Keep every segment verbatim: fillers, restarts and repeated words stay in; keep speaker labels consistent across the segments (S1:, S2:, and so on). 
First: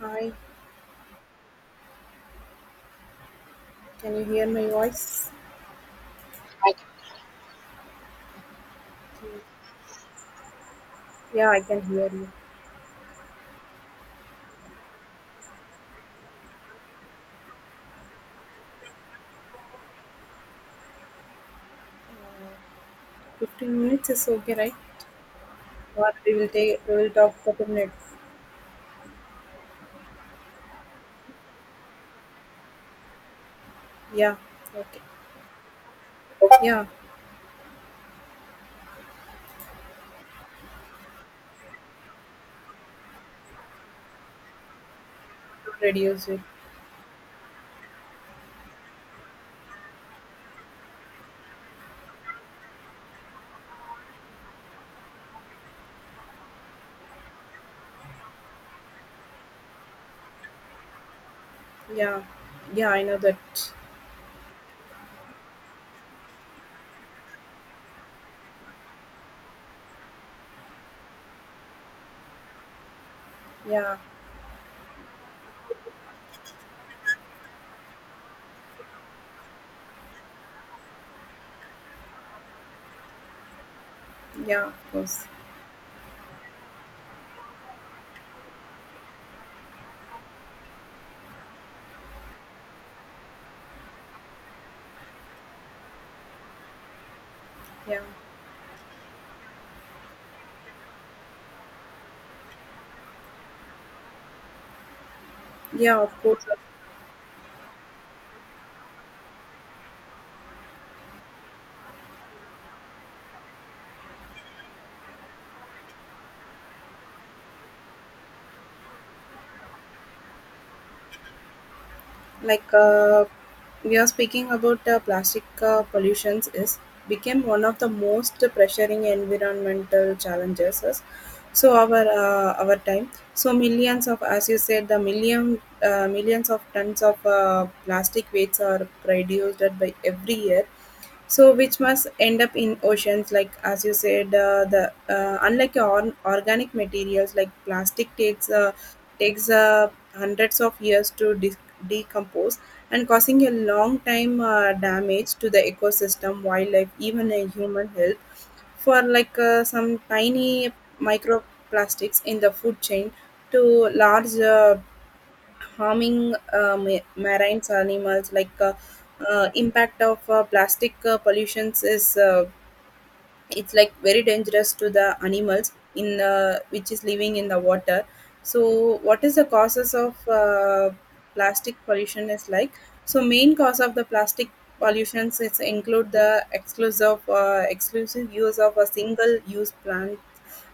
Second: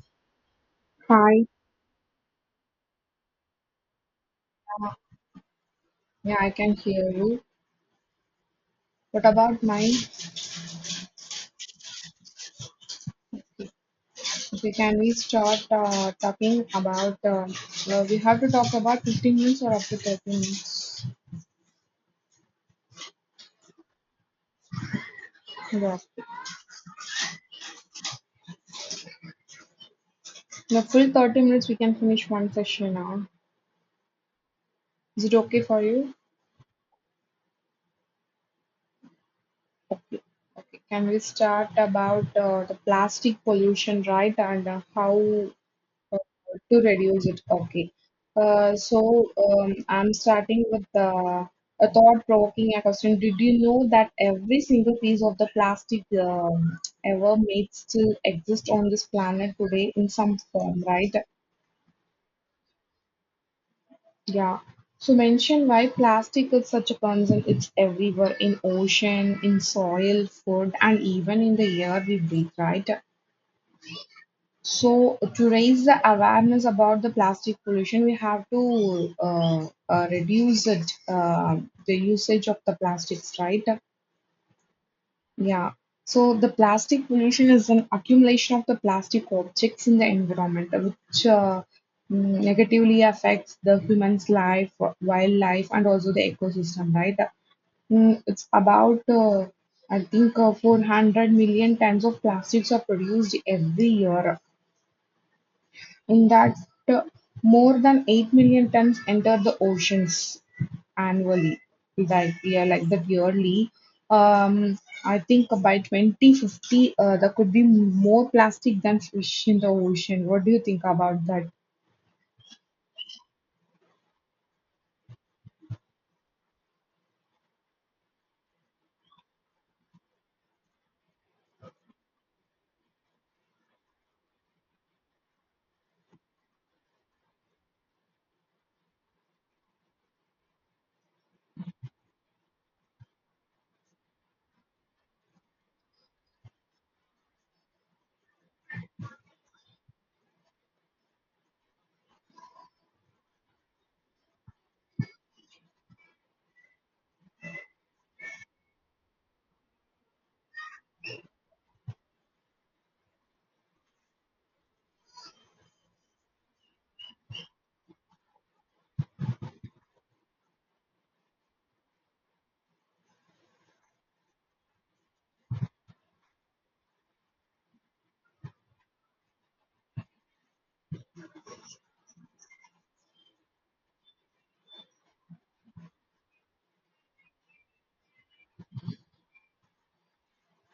S1: Hi,
S2: Hi.
S1: can you hear my voice?
S2: Yeah, I can hear you. What about mine?
S1: Yeah, I can hear you.
S2: Okay, can we start uh, talking about? Uh, uh, we have to talk about fifteen minutes or up to thirty minutes.
S1: fifteen minutes is okay, right?
S2: Yeah.
S1: Or we will take we will talk forty minutes.
S2: The full thirty minutes, we can finish one session now.
S1: Yeah, okay.
S2: Is it okay for you?
S1: Yeah,
S2: Okay. Can we start about uh, the plastic pollution, right? And uh, how
S1: to
S2: uh,
S1: reduce it.
S2: to reduce it. Okay. Uh, so um, I'm starting with the, a thought-provoking question. Did you know that every single piece of the plastic um, ever made still exist on this planet today in some form, right?
S1: Yeah, yeah, I know that.
S2: Yeah. So mention why plastic is such a concern. It's everywhere in ocean, in soil, food, and even in the air we breathe, right?
S1: Yeah,
S2: So to raise the awareness about the plastic pollution, we have to uh, uh, reduce it, uh, the usage of the plastics, right?
S1: yeah, of course.
S2: Yeah. So the plastic pollution is an accumulation of the plastic objects in the environment, uh, which uh, mm, negatively affects the human's life, wildlife, and also the ecosystem, right?
S1: Yeah,
S2: Mm, it's about uh, I think uh, four hundred million tons of plastics are produced every year
S1: yeah, of
S2: in
S1: course.
S2: that, uh, more than eight million tons enter the oceans annually, like yeah, like that yearly. Um, I think by twenty fifty, uh, there could be more plastic than fish in the ocean. What do you think about that?
S1: like uh, we are speaking about uh, plastic uh, pollutions is became one of the most pressuring environmental challenges is- so our uh, our time, so millions of, as you said, the million uh, millions of tons of uh, plastic waste are produced by every year, so which must end up in oceans. Like, as you said, uh, the uh, unlike on organic materials like plastic takes uh, takes uh, hundreds of years to de- decompose, and causing a long time uh, damage to the ecosystem, wildlife, even a human health, for like uh, some tiny microplastics in the food chain to large uh, harming uh, ma- marine animals. Like uh, uh, impact of uh, plastic uh, pollutions is uh, it's like very dangerous to the animals in uh, which is living in the water. So what is the causes of uh, plastic pollution is like, so main cause of the plastic pollutions is include the exclusive uh, exclusive use of a single use plant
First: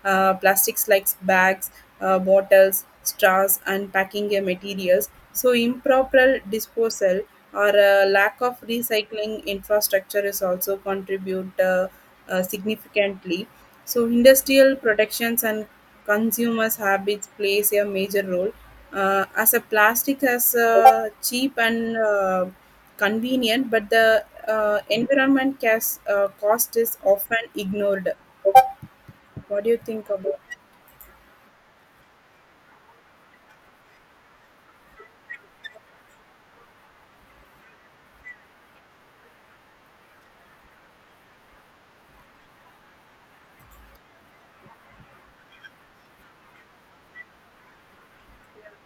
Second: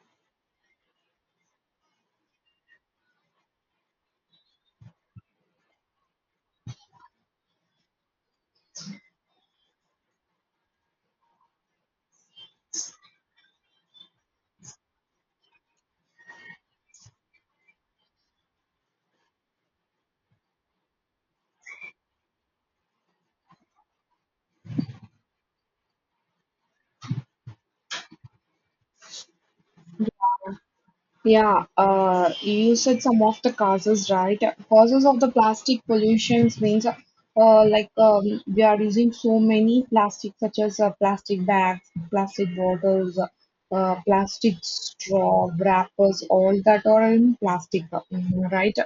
S1: uh, plastics, like bags, uh, bottles, straws, and packing uh, materials. So, improper disposal or uh, lack of recycling infrastructure is also contribute uh, uh, significantly. So, industrial protections and consumers' habits plays a major role. Uh, as a plastic is uh, cheap and uh, convenient, but the uh, environment cas- uh, cost is often ignored. What do you think about?
S2: Yeah, uh, you said some of the causes, right? Causes of the plastic pollutions means, uh, like um, we are using so many plastic, such as uh, plastic bags, plastic bottles, uh, plastic straw, wrappers, all that are in plastic, uh, mhm, right?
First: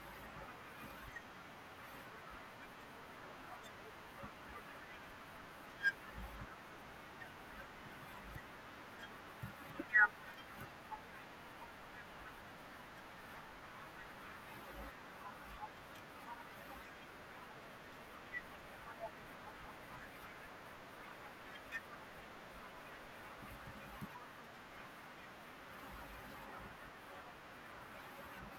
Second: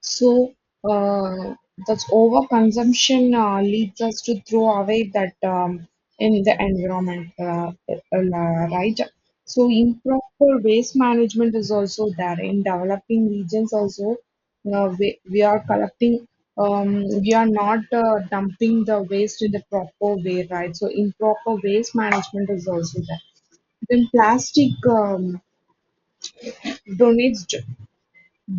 S2: So uh, that's overconsumption uh, leads us to throw away that um, in the environment, uh, uh, right? So improper waste management is also there in developing regions also. Uh, we, we are collecting, um, we are not uh, dumping the waste in the proper way, right? So improper waste management is also there. Then plastic um, donates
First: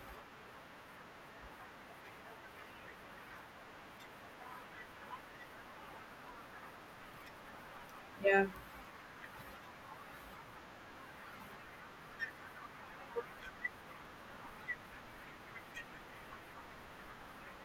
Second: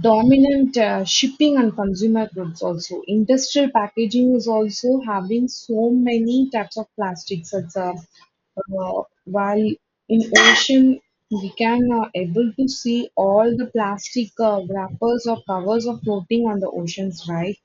S2: Dominant uh, shipping and consumer goods also. Industrial packaging is also having so many types of plastics. It's uh,
S1: Yeah,
S2: uh, while In ocean we can uh, able to see all the plastic uh, wrappers or covers are floating on the oceans, right?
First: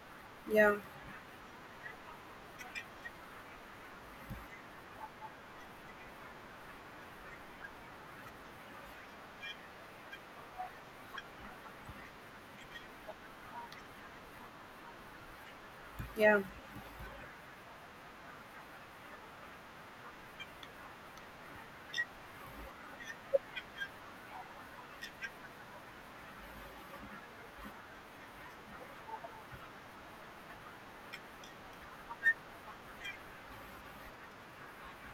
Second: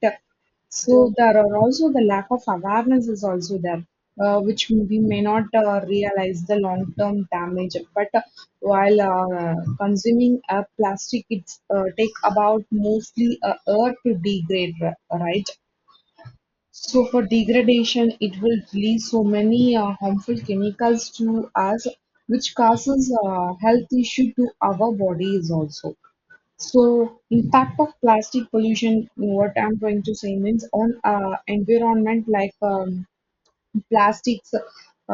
S1: yeah,
S2: So there are also the lack of awareness is also there, uh, which we may not uh, realize the long term damage. But uh, while uh, consuming uh, plastic, it's uh, take about mostly a year to degrade, ri- right?
S1: yeah.
S2: So for degradation, it will release so many uh, harmful chemicals to us, which causes uh, health issue to our bodies also. So, impact of plastic pollution, what I'm trying to say means on uh, environment like um, plastics.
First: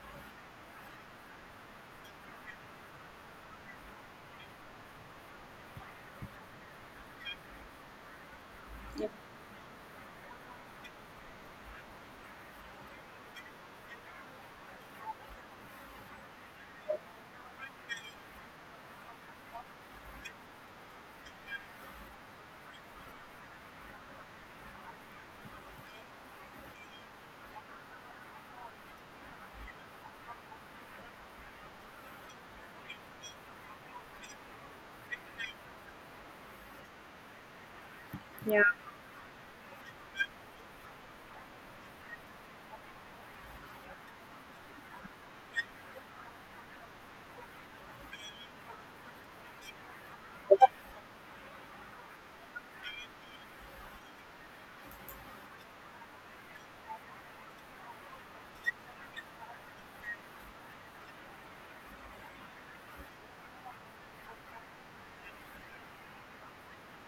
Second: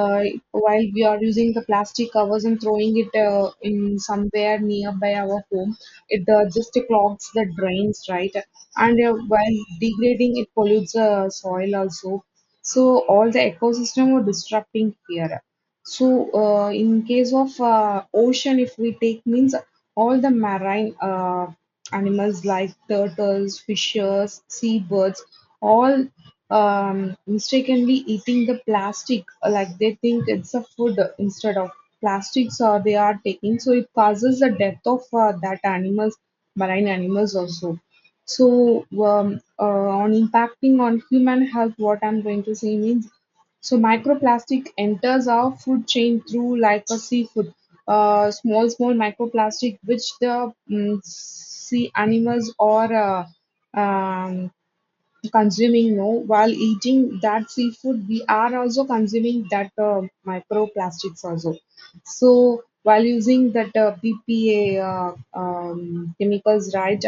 S2: Uh, while we are using the plastic covers and throwing it uh, in somewhere nearby our home, it uh, just clogs the drains, right? And
S1: Yeah,
S2: uh, while degrading, it pollutes the soil also. So all the ecosystem are disrupting here. So, uh, in case of uh, ocean, if we take means all the marine uh, animals like turtles, fishes, seabirds, all um, mistakenly eating the plastic, uh, like they think it's a food instead of plastics, or they are taking. So it causes the death of uh, that animals, marine animals also.
S1: yeah,
S2: So, um, uh, on impacting on human health, what I'm going to say means so microplastic enters our food chain through like a seafood, uh, small small microplastic which the mm sea animals or uh, um, consuming no while eating that seafood we are also consuming that uh, microplastics also so while using that uh, BPA uh, um, chemicals right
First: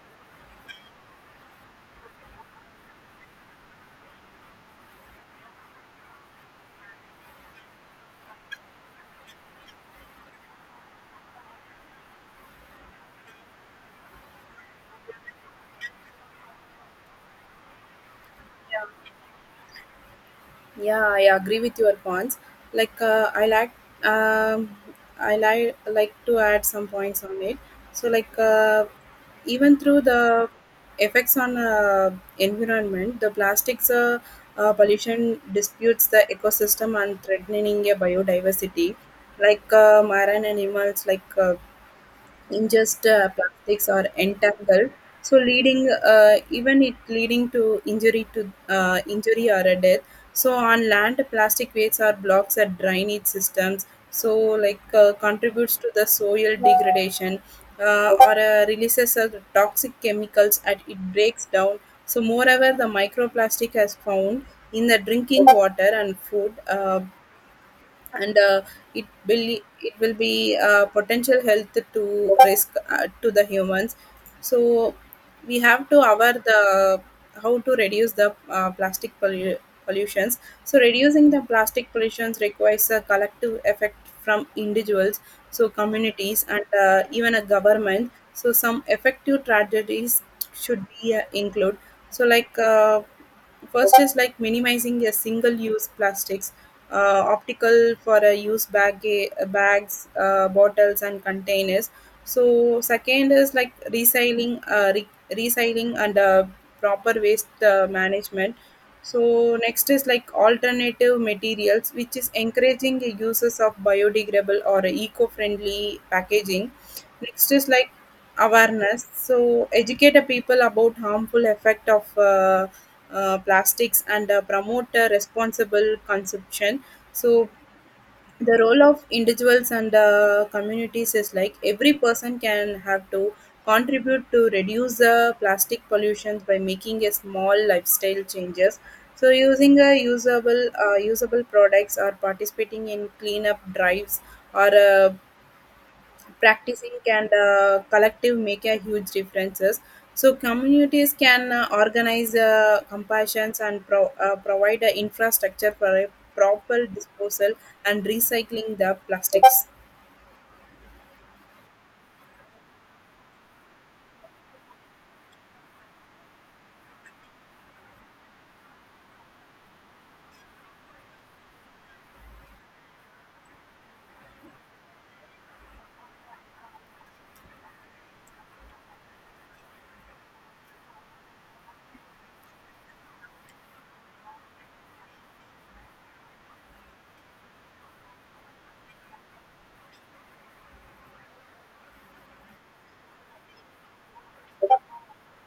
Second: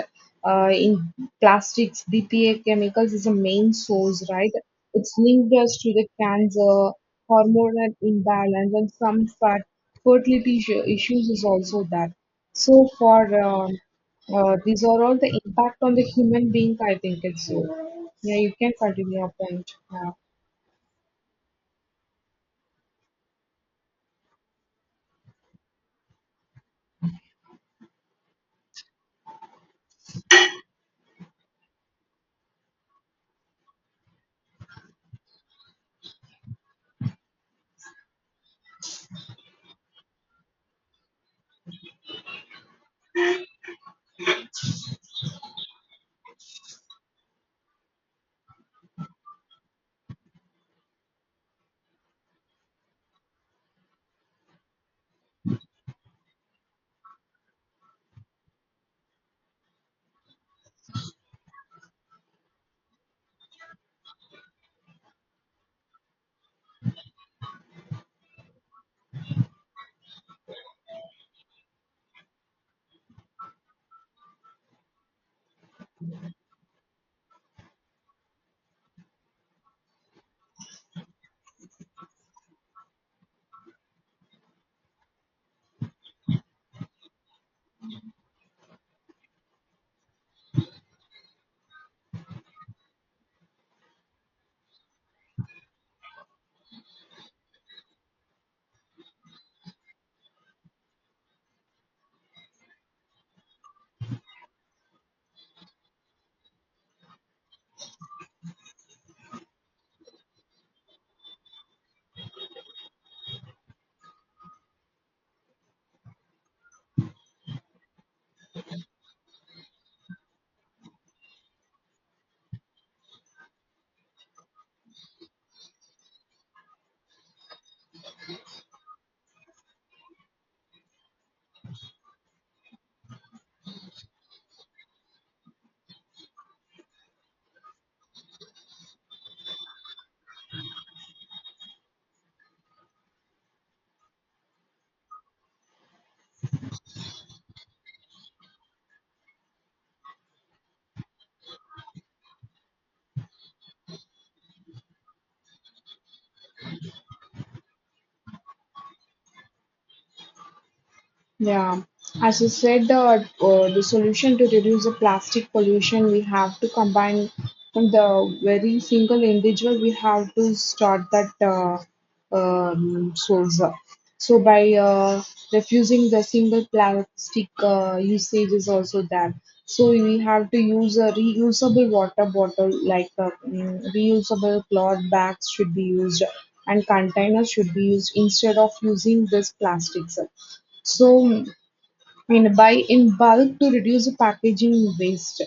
S2: uh, in plastics BPA chemicals is a main source right it's linked us to the cancer hormonal imbalance and some fat fertility issue- issues is also that so for um, uh, these are all the impact on the human being I think it's so yeah, you can continue your point. Yeah.
S1: yeah, I agree with your points. Like uh, I like um I like like to add some points on it. So like uh, even through the effects on uh, environment, the plastics uh, uh, pollution disputes the ecosystem and threatening a biodiversity. Like uh, marine animals like uh, in just uh, plastics or entangled, so leading uh, even it leading to injury to uh, injury or a death. So on land, plastic waste or blocks are drainage systems, so like uh, contributes to the soil degradation, uh, or uh, releases of toxic chemicals and it breaks down. So moreover the microplastic has found in the drinking water and food, uh, and uh, it will it will be uh, potential health to risk uh, to the humans. So we have to our the, how to reduce the uh, plastic pollu- pollutions. So reducing the plastic pollutions requires a collective effect from individuals, so communities and uh, even a government. So some effective strategies should be uh, include. So like uh, first is like minimizing your single-use plastics, uh, optical for a use bag, uh, bags, uh, bottles, and containers. So second is like recycling, uh, re- recycling and uh, proper waste uh, management. So next is like alternative materials, which is encouraging the uses of biodegradable or eco-friendly packaging. Next is like awareness. So educate the people about harmful effect of uh, uh, plastics and uh, promote uh, responsible consumption. So the role of individuals and uh, communities is like every person can have to contribute to reduce the plastic pollution by making a small lifestyle changes. So using a usable uh, usable products or participating in cleanup drives or uh, practicing and uh, collective make a huge differences. So communities can uh, organize uh, compassions and pro- uh, provide a infrastructure for a proper disposal and recycling the plastics.
S2: Yeah, as you said, the uh, the solution to reduce the plastic pollution, we have to combine from the very single individual. We have to start that uh, um, source. So by uh, refusing the single plastic uh, usage is also there. So we have to use a reusable water bottle, like uh, mm, reusable cloth bags should be used, and containers should be used instead of using this plastics. So and buy in bulk to reduce the packaging waste.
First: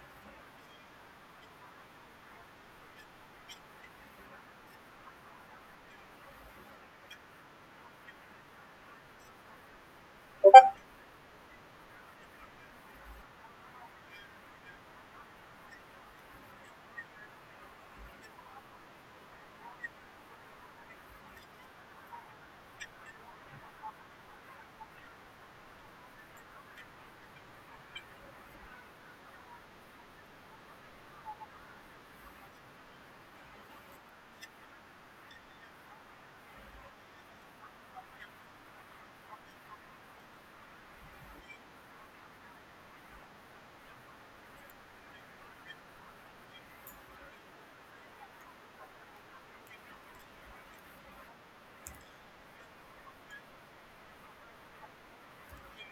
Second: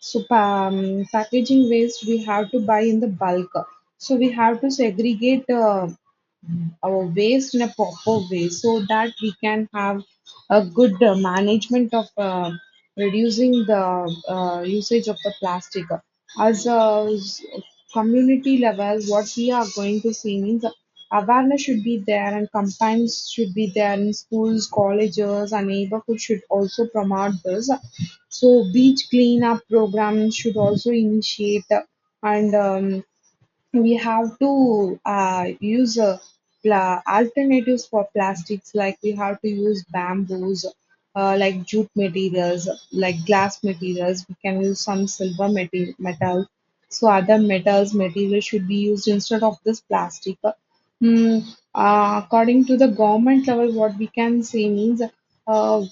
S2: So pa- um, packaging waste we have to buy in the bulk. So we have to segregate uh, our waste in a proper way so that we can have a good uh, management of uh, reducing the uh, usage of the plastic. As a s- community level, what we are going to see means awareness should be there and campaigns should be there in schools, colleges, and neighborhood should also promote this. So beach cleanup programs should also initiate and um, we have to uh, use uh, pla- alternatives for plastics like we have to use bamboos uh, like jute materials like glass materials we can use some silver metal metal so other metals materials should be used instead of this plastic. Hmm, uh, according to the government level what we can say means uh,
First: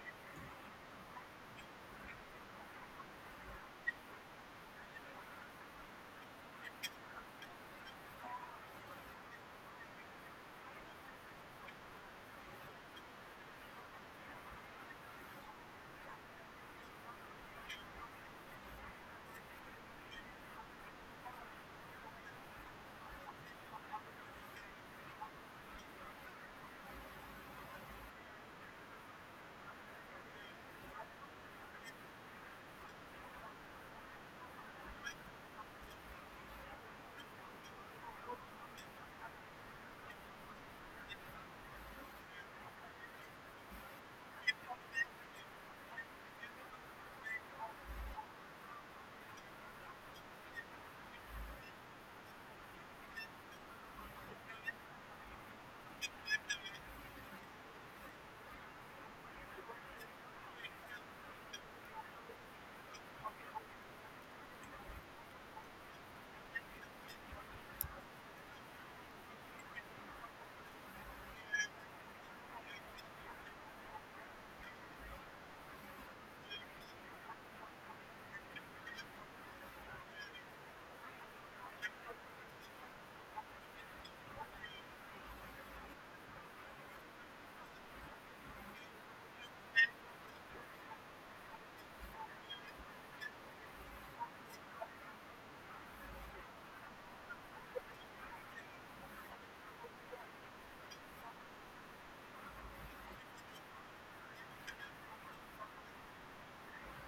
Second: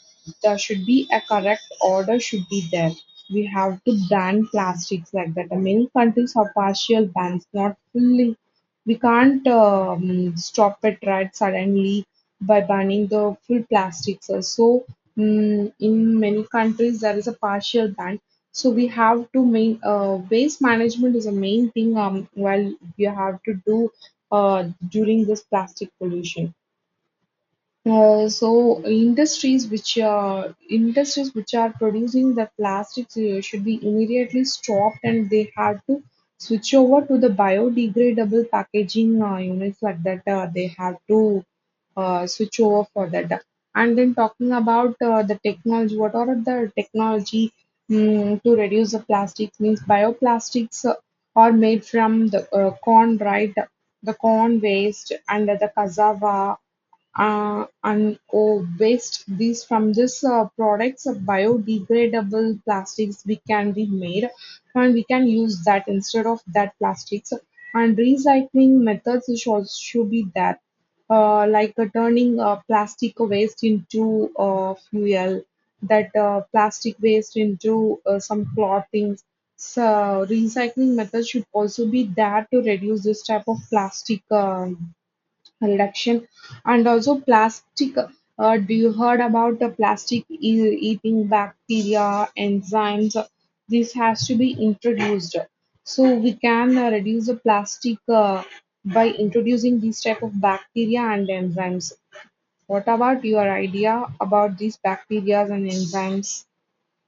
S2: there should be a correct order should be there. We have to ban plastics like that. Many countries have partial bans, not fully. We can't um, stop it right suddenly by banning the full plastics. So mm, in many countries there is a partial ban. So we have to main uh, waste management is a main thing. Um, while we have to do uh, during this plastic pollution. Uh, so industries which are industries which are producing the plastics uh, should be immediately stopped and they had to switch over to the biodegradable packaging uh, units like that uh, they have to uh, switch over for that. And then talking about uh, the technology, what are the technology mm, to reduce the plastics? Means bioplastics uh, are made from the uh, corn, right? The corn waste and the cassava uh, and oh, waste. These from this uh, products, uh, biodegradable plastics we can be made, and we can use that instead of that plastics. And recycling methods should also should be there uh, like uh, turning uh, plastic waste into uh, fuel, that uh, plastic waste into uh, some clothing. So recycling methods should also be there to reduce this type of plastic uh, reduction and also plastic uh, do you heard about the plastic e- eating bacteria enzymes? This has to be introduced so we can uh, reduce the plastic uh, by introducing these type of bacteria and enzymes. What about your idea about these bacteria and enzymes?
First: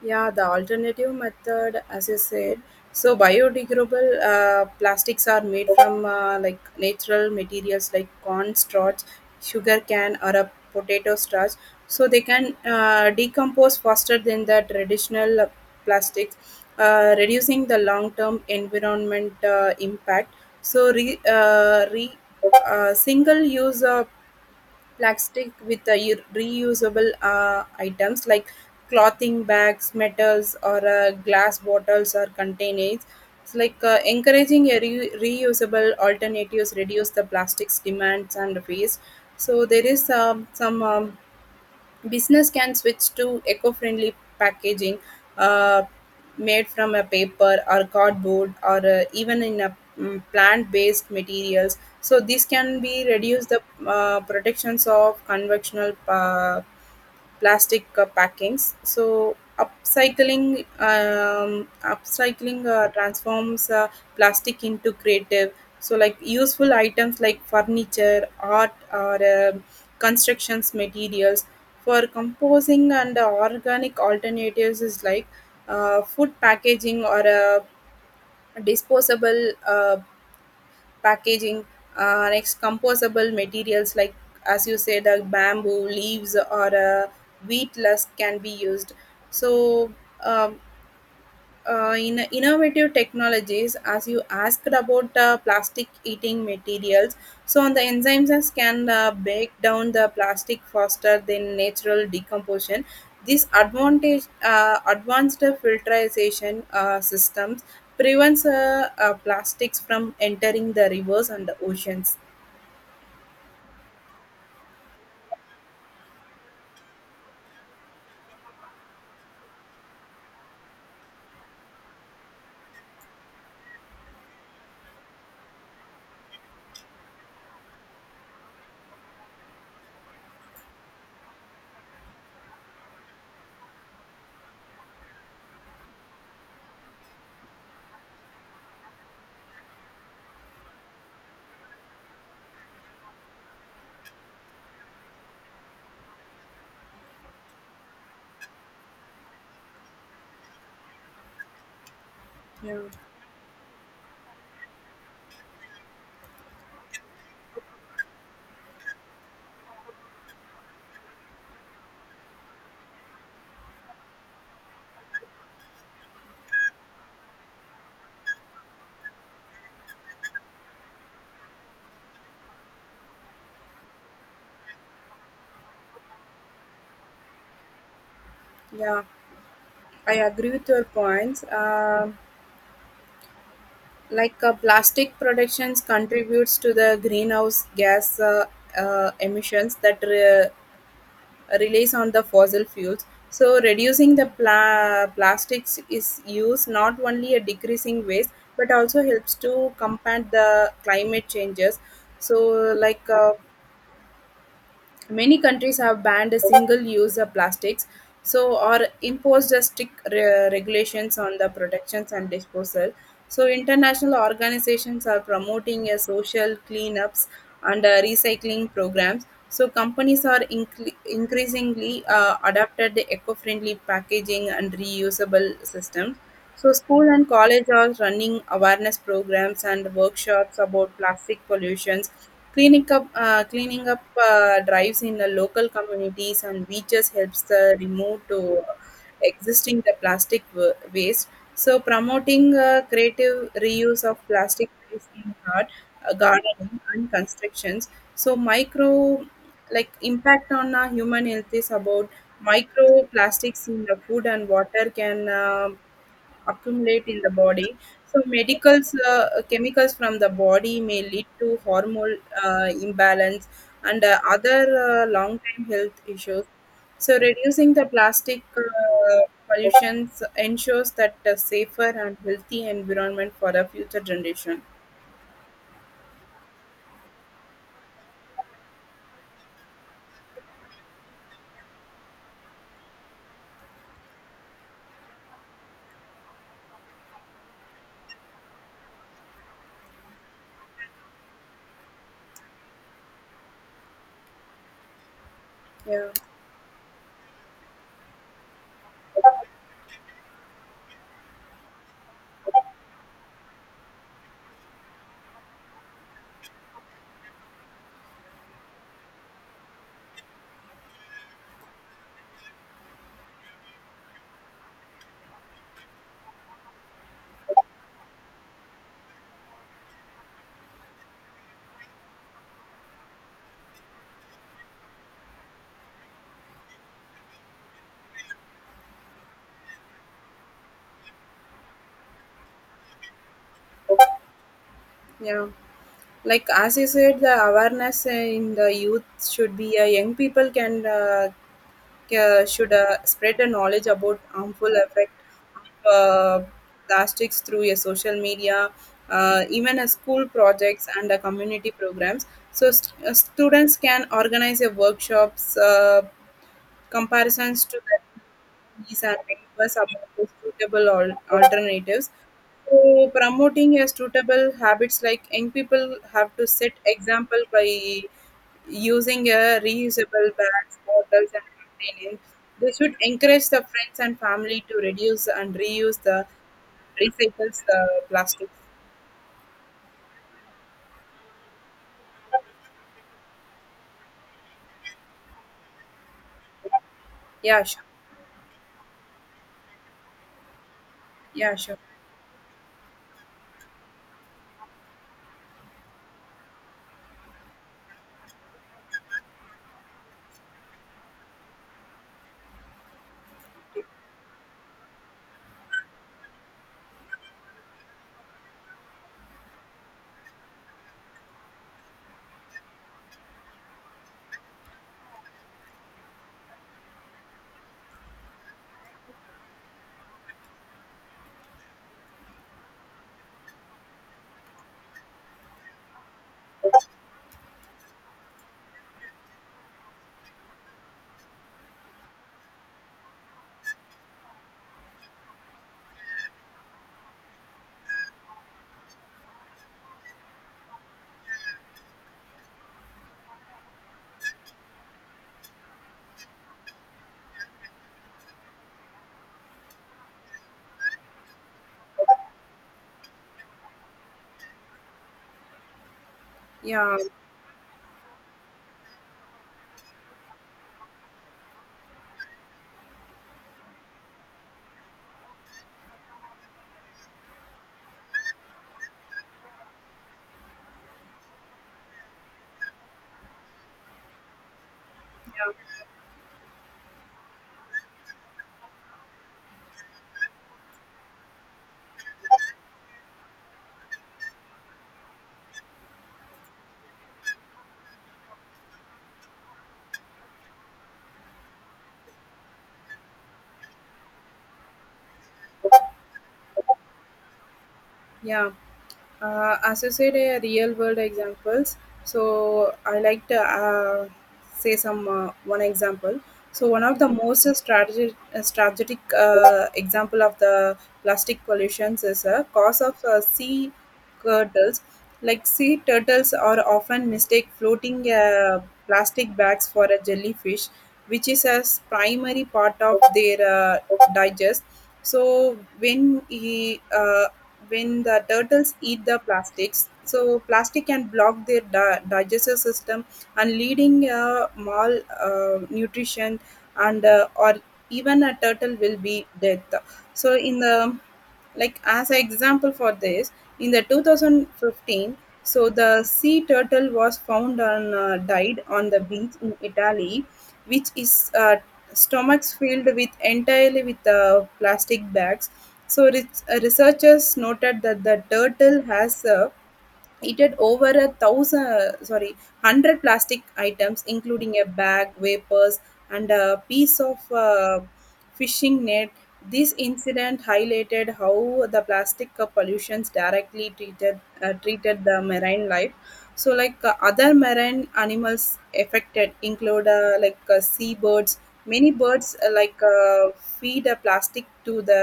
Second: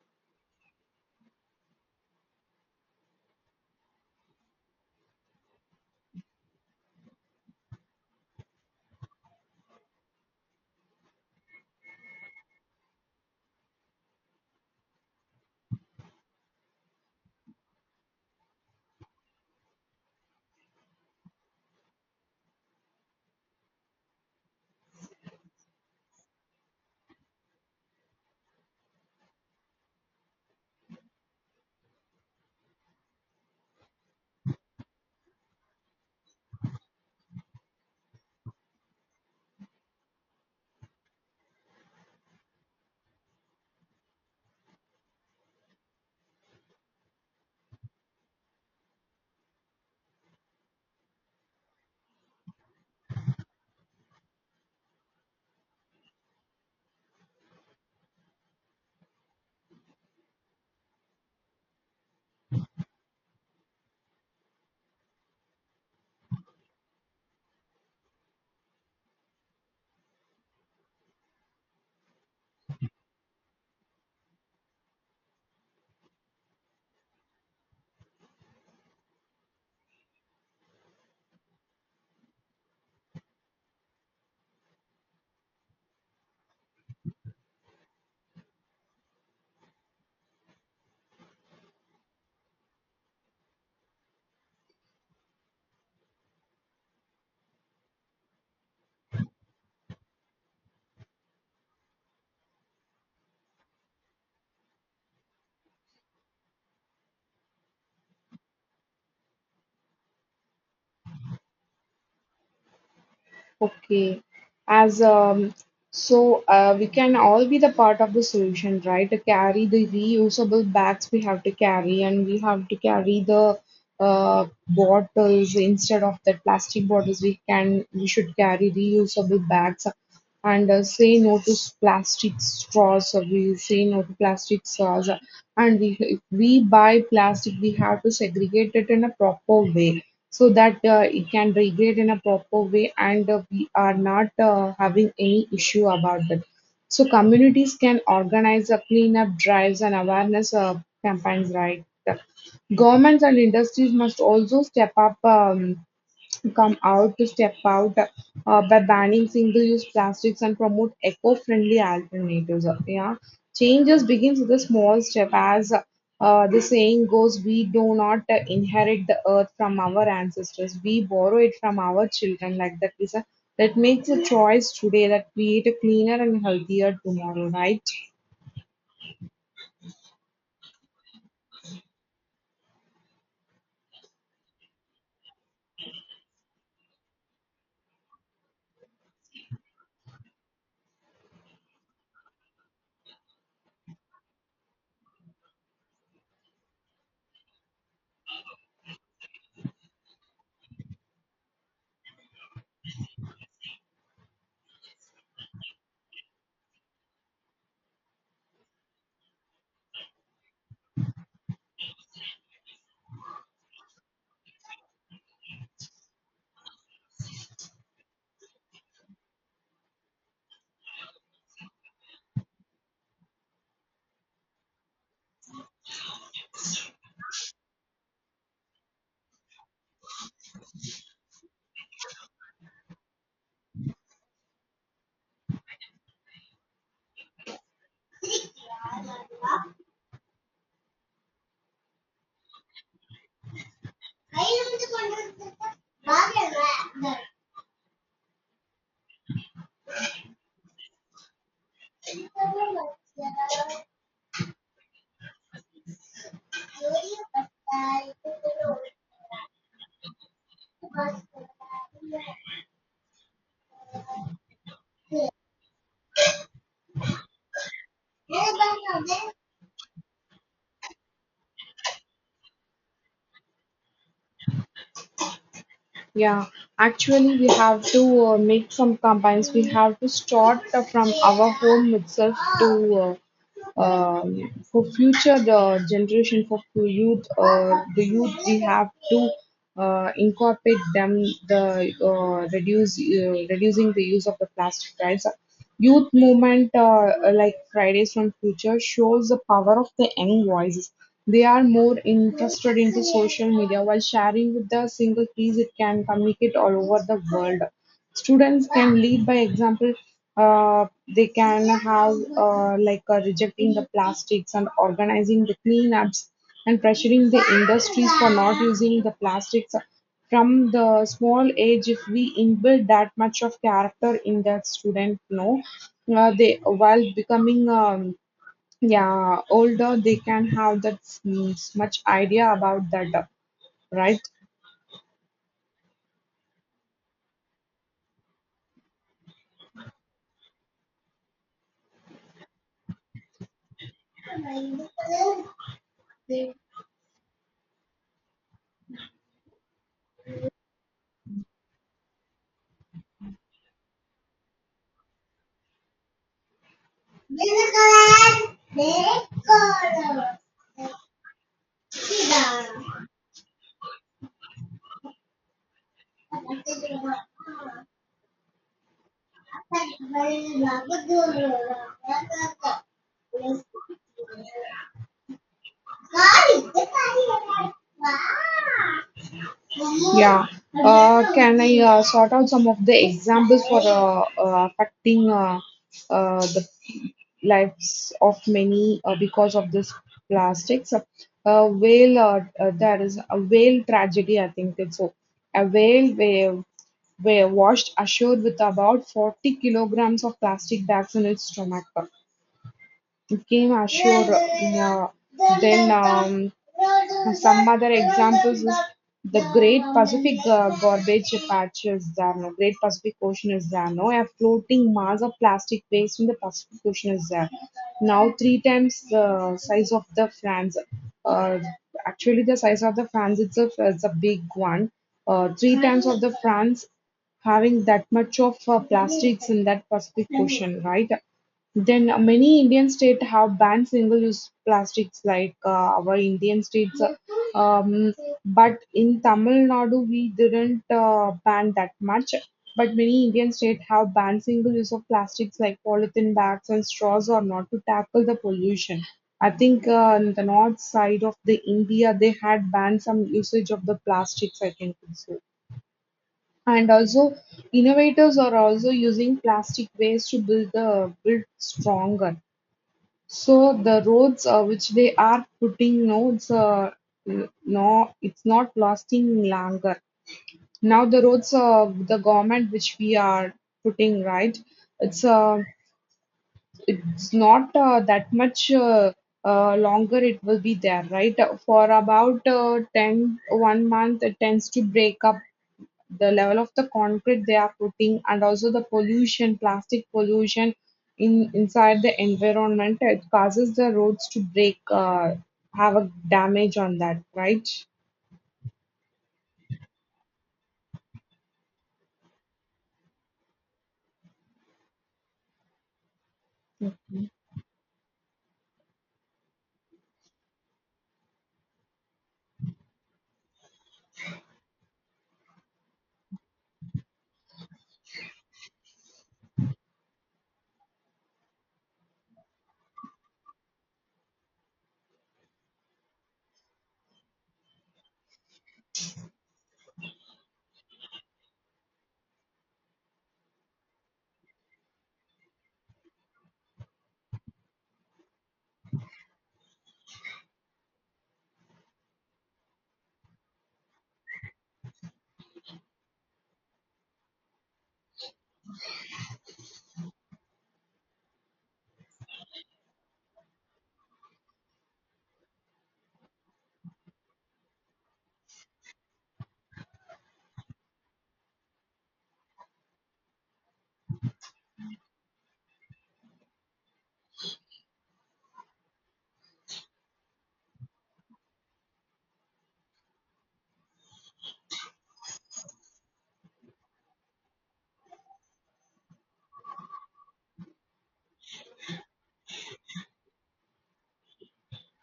S1: Yeah, the alternative method, as you said, so biodegradable uh, plastics are made from uh, like natural materials like corn starch, sugar can, or a potato starch. So they can uh, decompose faster than the traditional uh, plastics, uh, reducing the long-term environment uh, impact. So re, uh, re uh, single-use uh, plastic with the u- reusable uh, items like clothing bags, metals, or uh, glass bottles or containers. It's like uh, encouraging a re- reusable alternatives reduce the plastics demands and waste. So there is um, some um, business can switch to eco-friendly packaging uh, made from a paper or cardboard or uh, even in a mm, plant-based materials. So this can be reduce the uh, protections of conventional uh, plastic uh, packings. So upcycling um, upcycling uh, transforms uh, plastic into creative. So like useful items like furniture, art, or uh, constructions materials for composing and uh, organic alternatives is like uh, food packaging or uh, disposable uh, packaging, uh, next composable materials like, as you said, uh, bamboo leaves or uh, wheat husk can be used. So um, uh, in innovative technologies, as you asked about uh, plastic eating materials, so on the enzymes as can uh, break down the plastic faster than natural decomposition. This advantage uh, advanced filtration uh, systems prevents uh, uh, plastics from entering the rivers and the oceans.
S2: Okay, as um, so uh, we can all be the part of the solution, right? To carry the reusable bags we have to carry, and we have to carry the uh, bottles instead of the plastic bottles. We can we should carry reusable bags, and uh, say no to s- plastic straws. Or we say no to plastic straws, and we if we buy plastic, we have to segregate it in a proper way so that uh, it can regrade in a proper way and uh, we are not uh, having any issue about that. So communities can organize a cleanup drives and awareness uh, campaigns, right?
S1: Yeah.
S2: Governments and industries must also step up. Um, come out to step out uh, by banning single-use plastics and promote eco-friendly alternatives. Uh, Yeah, changes begins with a small step, as uh, the saying goes: "We do not uh, inherit the earth from our ancestors; we borrow it from our children." Like that is a that makes a choice today that create a cleaner and healthier tomorrow, right?
S1: Yeah, I agree with your points. Um like uh, plastic productions contributes to the greenhouse gas uh, uh, emissions that re- release on the fossil fuels. So reducing the pla- plastics is used not only a decreasing waste but also helps to combat the climate changes. So like uh, many countries have banned single-use uh, plastics, so or imposed a strict re- regulations on the productions and disposal. So international organizations are promoting a social cleanups and uh, recycling programs. So companies are incre- increasingly uh, adapted the eco-friendly packaging and reusable systems. So school and college are running awareness programs and workshops about plastic pollutions. Cleaning up, uh, cleaning up uh, drives in the local communities and beaches helps the remove to existing the plastic wa- waste. So promoting uh, creative reuse of plastic waste in art, uh, gardening and constructions. So micro like impact on uh, human health is about microplastics in the food and water can uh, accumulate in the body. So medicals, uh, chemicals from the body may lead to hormone uh, imbalance and uh, other uh, long-term health issues. So reducing the plastic uh, pollution ensures that a safer and healthy environment for the future generation.
S2: Yeah, actually, we have to uh, make some campaigns. We have to start uh, from our home itself to uh, um, for future the generation for to youth uh, the youth we have to uh, incorporate them the uh, reduce uh, reducing the use of the plastic bags
S1: Yeah.
S2: youth movement uh, like Fridays from Future shows the power of the young voices. They are more interested into social media while sharing with the single piece it can communicate all over the world. Students can lead by example. Uh, they can have uh, like uh, rejecting the plastics and organizing the cleanups and pressuring the industries for not using the plastics from the small age. If we inbuild that much of character in that student no uh, they while becoming um, yeah older they can have that mm, much idea about that uh, right.
S1: Yeah, like as you said, the awareness uh, in the youth should be uh, young people can uh, uh, should uh, spread the knowledge about harmful effect of uh, plastics through your social media, uh, even a school projects and uh, community programs. So st- uh, students can organize a workshops, uh, comparisons to that these are papers about the suitable al- alternatives. So promoting a suitable habits like young people have to set example by using a reusable bags, bottles, and containers. They should encourage the friends and family to reduce and reuse the recycles the plastics.
S2: Yeah. Uh, can I uh, sort out some of the examples for uh, uh, affecting uh, uh, the
S1: Yeah, sure.
S2: lives of many uh, because of this plastics?
S1: Yeah,
S2: Uh,
S1: sure.
S2: whale, uh, uh, there is a whale tragedy, I think it's so. A whale, whale were washed ashore with about forty kilograms of plastic bags in its stomach. Game Assure uh, then um, some other examples is the Great Pacific uh, Garbage Patch is there, no? Great Pacific Ocean is there, no? A floating mass of plastic waste in the Pacific Ocean is there. Now three times the size of the France. Uh, Actually, the size of the France itself is a big one. Uh, three times of the France having that much of uh, plastics in that Pacific Ocean, right? Then uh, many Indian states have banned single-use plastics, like uh, our Indian states. uh, Um, but in Tamil Nadu, we didn't uh, ban that much. But many Indian states have banned single-use of plastics, like polythene bags and straws, or not to tackle the pollution. I think uh, in the north side of the India, they had banned some usage of the plastics. I can think so. And
S1: Yeah,
S2: also, innovators are also using plastic waste to build the build stronger so the roads uh, which they are putting now, it's, uh, n- no, it's not lasting longer. Now the roads uh, the government which we are putting right, it's uh,
S1: yeah.
S2: it's not uh, that much uh, uh, longer it will be there, right. For about uh, ten, one month it tends to break up the level of the concrete they are putting, and also the pollution, plastic pollution in inside the environment, it causes the roads to break uh, have a damage on that, right.
S1: Yeah, uh, as you said, uh, real world examples. So I like to uh, say some uh, one example. So one of the most strategic, uh, strategic uh, example of the plastic pollution is a cause of uh, sea turtles. Like sea turtles are often mistake floating uh, plastic bags for a jellyfish, which is a s- primary part of their uh, digest. So when he uh, when the turtles eat the plastics, so plastic can block their di- digestive system and leading uh, mal uh, nutrition and uh, or even a turtle will be dead. So in the, like, as an example for this, in the two thousand fifteen, so the sea turtle was found and uh, died on the beach in Italy, which is uh, stomachs filled with entirely with uh, plastic bags. So, re- uh, researchers noted that the turtle has a, it had over a thousand uh, sorry hundred plastic items including a bag vapors and a piece of uh, fishing net. This incident highlighted how the plastic uh, pollutions directly treated uh, treated the marine life. So like uh, other marine animals affected include uh, like uh, seabirds. Many birds uh, like uh, feed a plastic to the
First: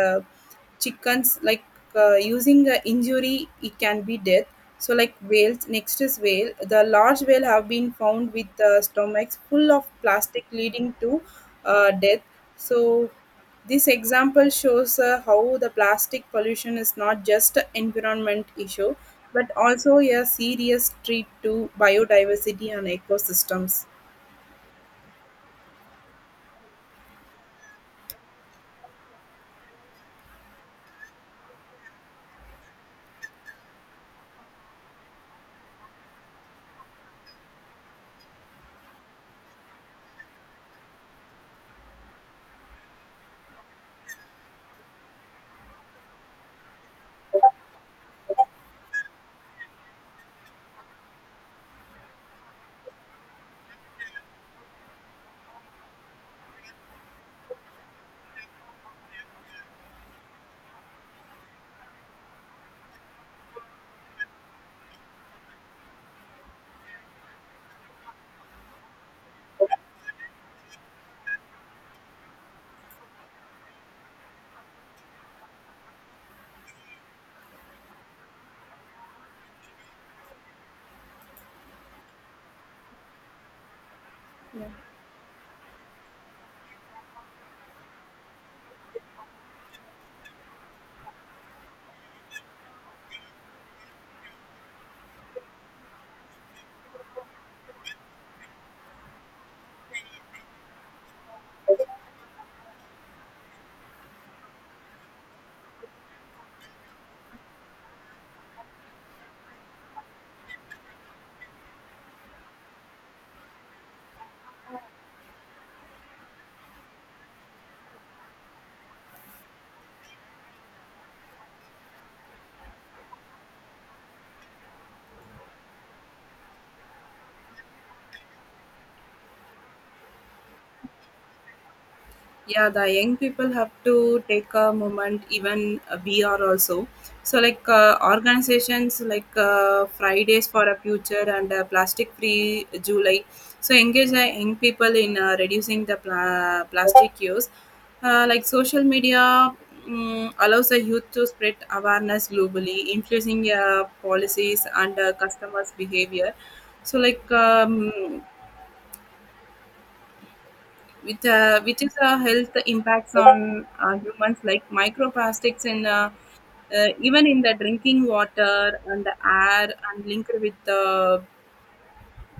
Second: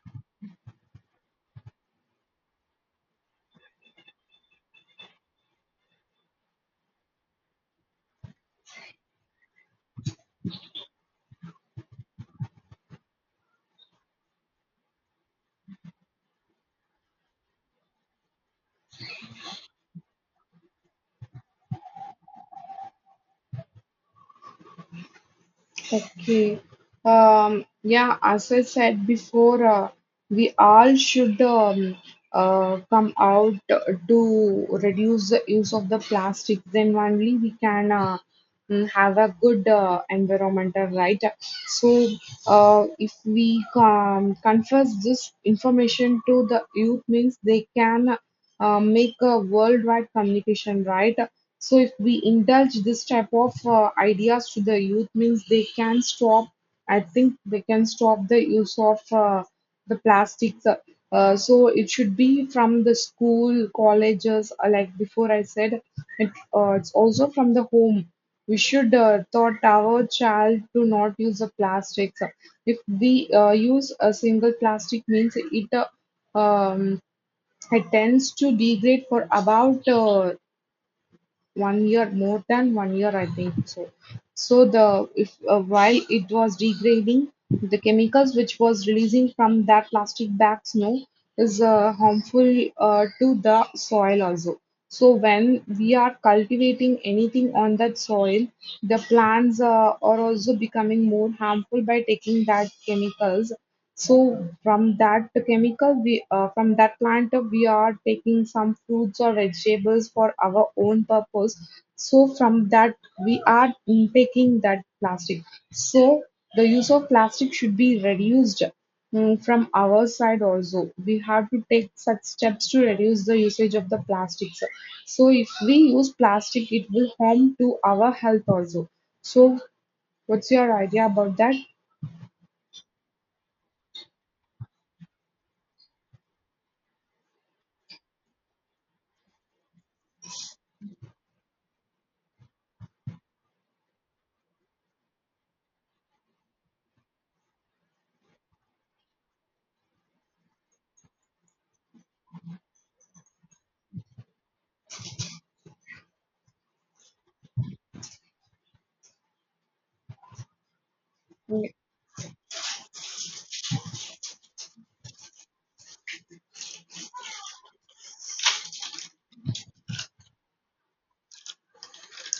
S1: chickens, like uh, using uh, injury, it can be death. So, like whales, next is whale. The large whale have been found with the stomachs full of plastic, leading to uh, death. So, this example shows uh, how the plastic pollution is not just an environment issue, but also a serious threat to biodiversity and ecosystems.
S2: Okay. Um, yeah, as I said before, uh, we all should um, uh, come out to reduce the use of the plastics. Then only we can uh, mm, have a good uh, environmental, right? So, uh, if we um, confess this information to the youth, means they can uh, make a worldwide communication, right? So if we indulge this type of uh, ideas to the youth, means they can stop. I think they can stop the use of uh, the plastics. Uh, uh, so it should be from the school, colleges, uh, like before I said, it, uh, it's also from the home. We should uh, taught our child to not use the plastics. If we uh, use a single plastic, means it uh, um, I tends to degrade for about uh, one year, more than one year, I think so. So the if uh, while it was degrading, the chemicals which was releasing from that plastic bag snow is uh, harmful uh, to the soil also. So when we are cultivating anything on that soil, the plants uh, are also becoming more harmful by taking that chemicals. So from that chemical, we uh, from that plant, uh, we are taking some fruits or vegetables for our own purpose. So from that, we are mm, taking that plastic. So the use of plastic should be reduced. mm, From our side also, we have to take such steps to reduce the usage of the plastics. So if we use plastic, it will harm to our health also. So what's your idea about that?
S1: Yeah, the young people have to take a moment, even uh, we are also. So like uh, organizations like uh, Fridays for a Future and uh, Plastic Free July, so engage the young people in uh, reducing the pla- plastic use. Uh, like social media mm allows the youth to spread awareness globally, influencing uh, policies and uh, customers behavior. So like um, which, uh, which is a health impacts on uh, humans, like microplastics in uh, uh, even in the drinking water and the air and linked with the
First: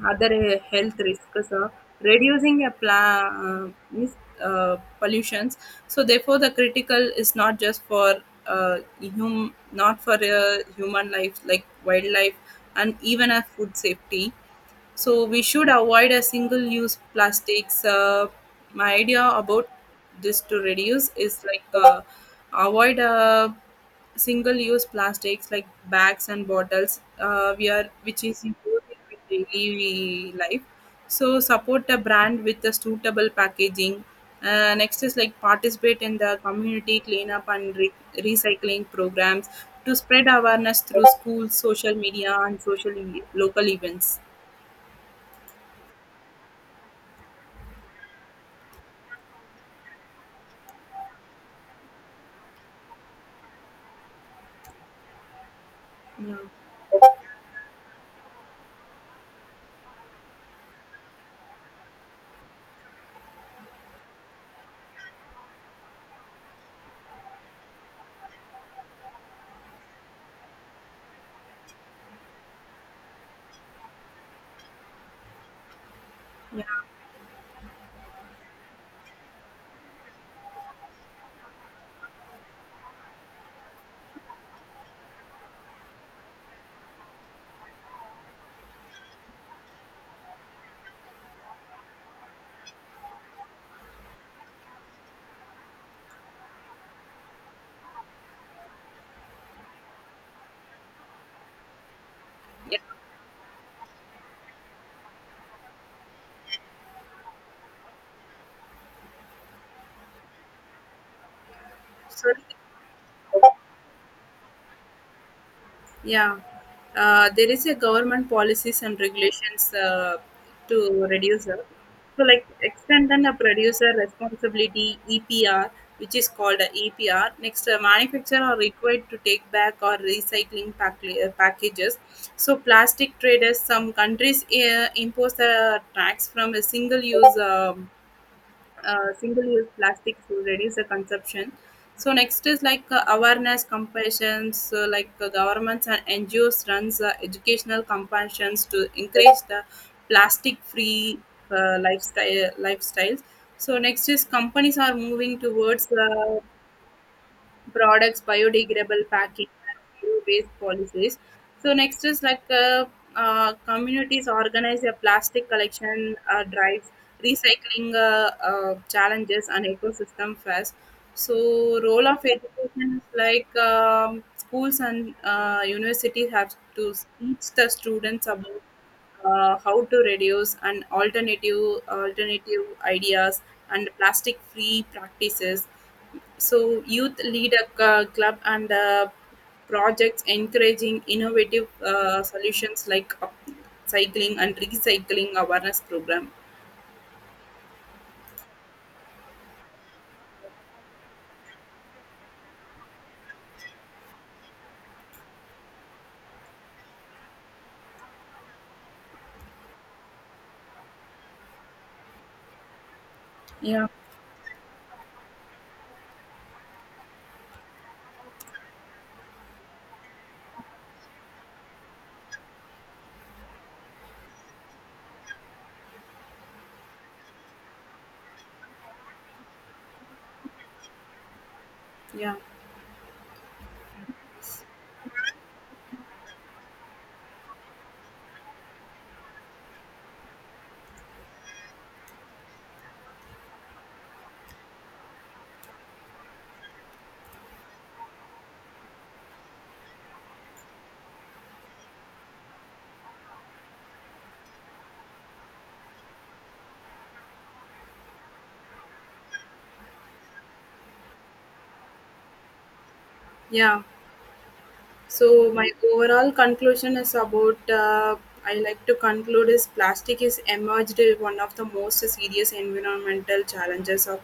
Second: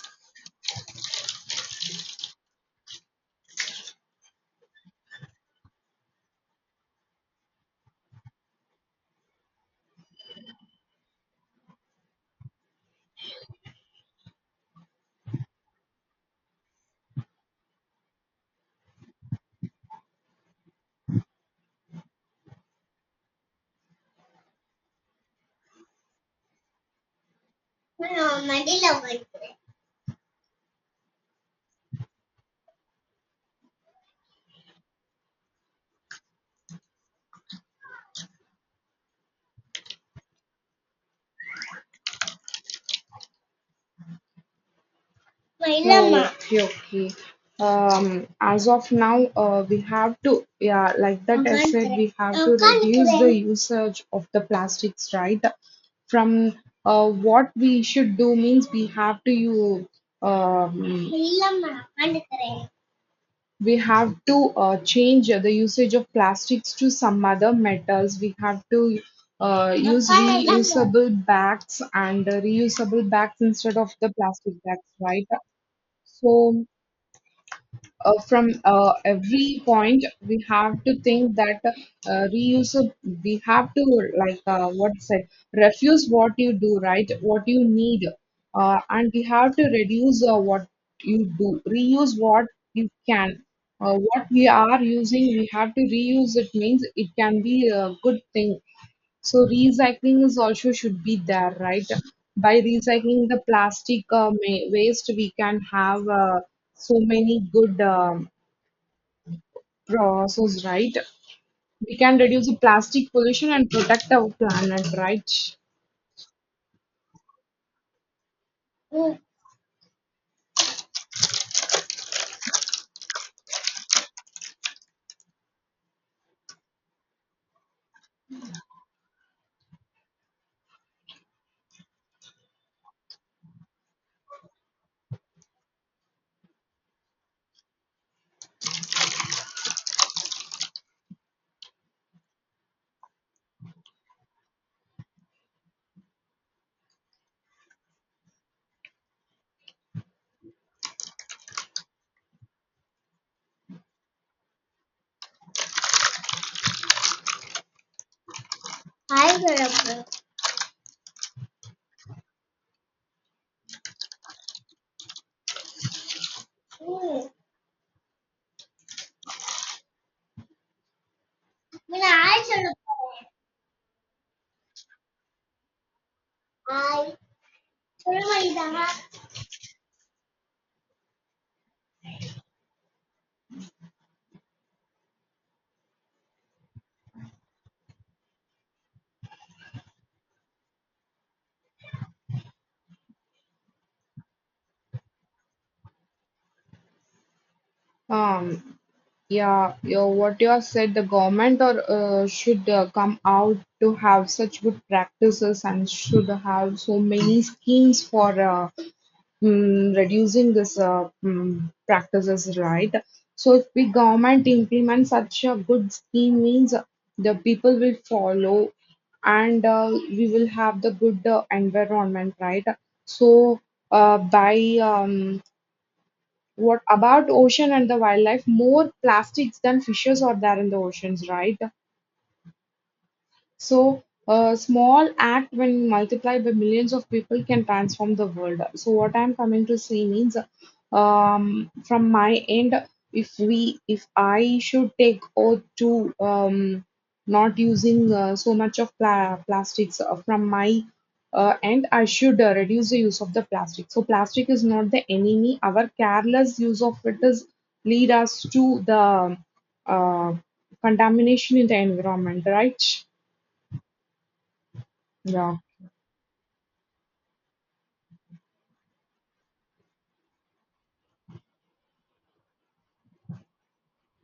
S1: other health risks. Uh, reducing a pla- uh, mis- uh, pollutions, so therefore the critical is not just for uh, hum- not for uh, human life, like wildlife and even a food safety. So we should avoid a single-use plastics. Uh, my idea about this to reduce is like uh, avoid uh, single-use plastics like bags and bottles. Uh, we are which is important in daily life. So support a brand with a suitable packaging. Uh, next is like participate in the community cleanup and re- recycling programs, to spread awareness through schools, social media, and social e- local events.
S2: No, okay, okay. Um, as of now, uh, we have to, yeah, like that I said, we have to reduce the usage of the plastics, right?
S1: Yeah.
S2: From uh, What we should do means we have to you um, we have to uh, change the usage of plastics to some other metals. We have to uh, use reusable bags and uh, reusable bags instead of the plastic bags, right?
S1: Yeah,
S2: So, uh, from uh, every point, we have to think that uh, reuse, we have to, like uh, what said, refuse what you do, right? What you need. Uh, and we have to reduce uh, what you do, reuse what you can. Uh, what we are using, we have to reuse. It means it can be a good thing, so recycling is also should be there, right? By
S1: yeah.
S2: recycling the plastic uh, ma- waste, we can have uh, so many good um processes, right? We can
S1: So,
S2: reduce the plastic pollution and protect our planet, right?
S1: yeah, uh, there is a government policies and regulations uh, to reducer. So, like extend and a producer responsibility (E P R), which is called a E P R. Next, uh, manufacturer are required to take back or recycling pack- uh, packages. So, plastic traders, some countries uh, impose a tax from a single-use um uh, single-use plastics to reduce the consumption. So next is like uh, awareness compassions, so like uh, governments and N G Os runs uh, educational compassions to encourage the plastic-free uh, lifestyle lifestyles. So next is companies are moving towards uh, products, biodegradable packing, and zero-waste policies. So next is like uh, uh, communities organize a plastic collection uh, drives, recycling uh, uh, challenges, and ecosystem fairs. So role of education is like um, schools and uh, universities have to teach the students about uh, how to reduce and alternative alternative ideas and plastic free practices. So, youth lead a c- club and uh, projects encouraging innovative uh, solutions like up- cycling and recycling awareness program.
S2: Um, yeah, yeah, what you have said, the government or uh, should uh, come out to have such good practices and should have so many schemes for uh, mm, reducing this uh, mm, practices, right? So if the
S1: Yeah.
S2: government implements such a good scheme, means the people will follow, and uh, we will have the good uh, environment, right? So uh, by um, what about ocean and the wildlife? More plastics than fishes are there in the oceans, right?
S1: Yeah,
S2: So, a small act, when multiplied by millions of people, can transform the world. So, what I'm coming to say means, um, from my end, if we, if I should take oath to um, not using uh, so much of pla- plastics uh, from my uh, end, I should uh, reduce the use of the plastic. So, plastic is not the enemy. Our careless use of it is lead us to the uh, contamination in the environment, right?
S1: yeah.
S2: Да.
S1: So my overall conclusion is about uh, I like to conclude is plastic is emerged as one of the most serious environmental challenges of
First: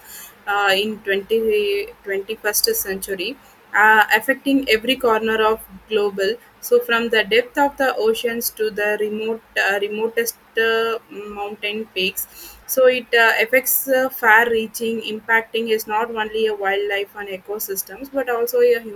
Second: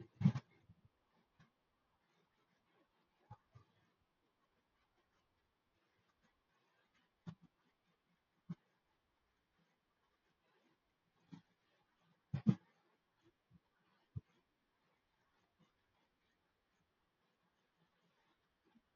S1: uh, in twenty twenty first century, uh, affecting every corner of global. So from the depth of the oceans to the remote uh, remotest uh, mountain peaks. So it uh, affects uh, far-reaching, impacting is not only a wildlife and ecosystems but also a human.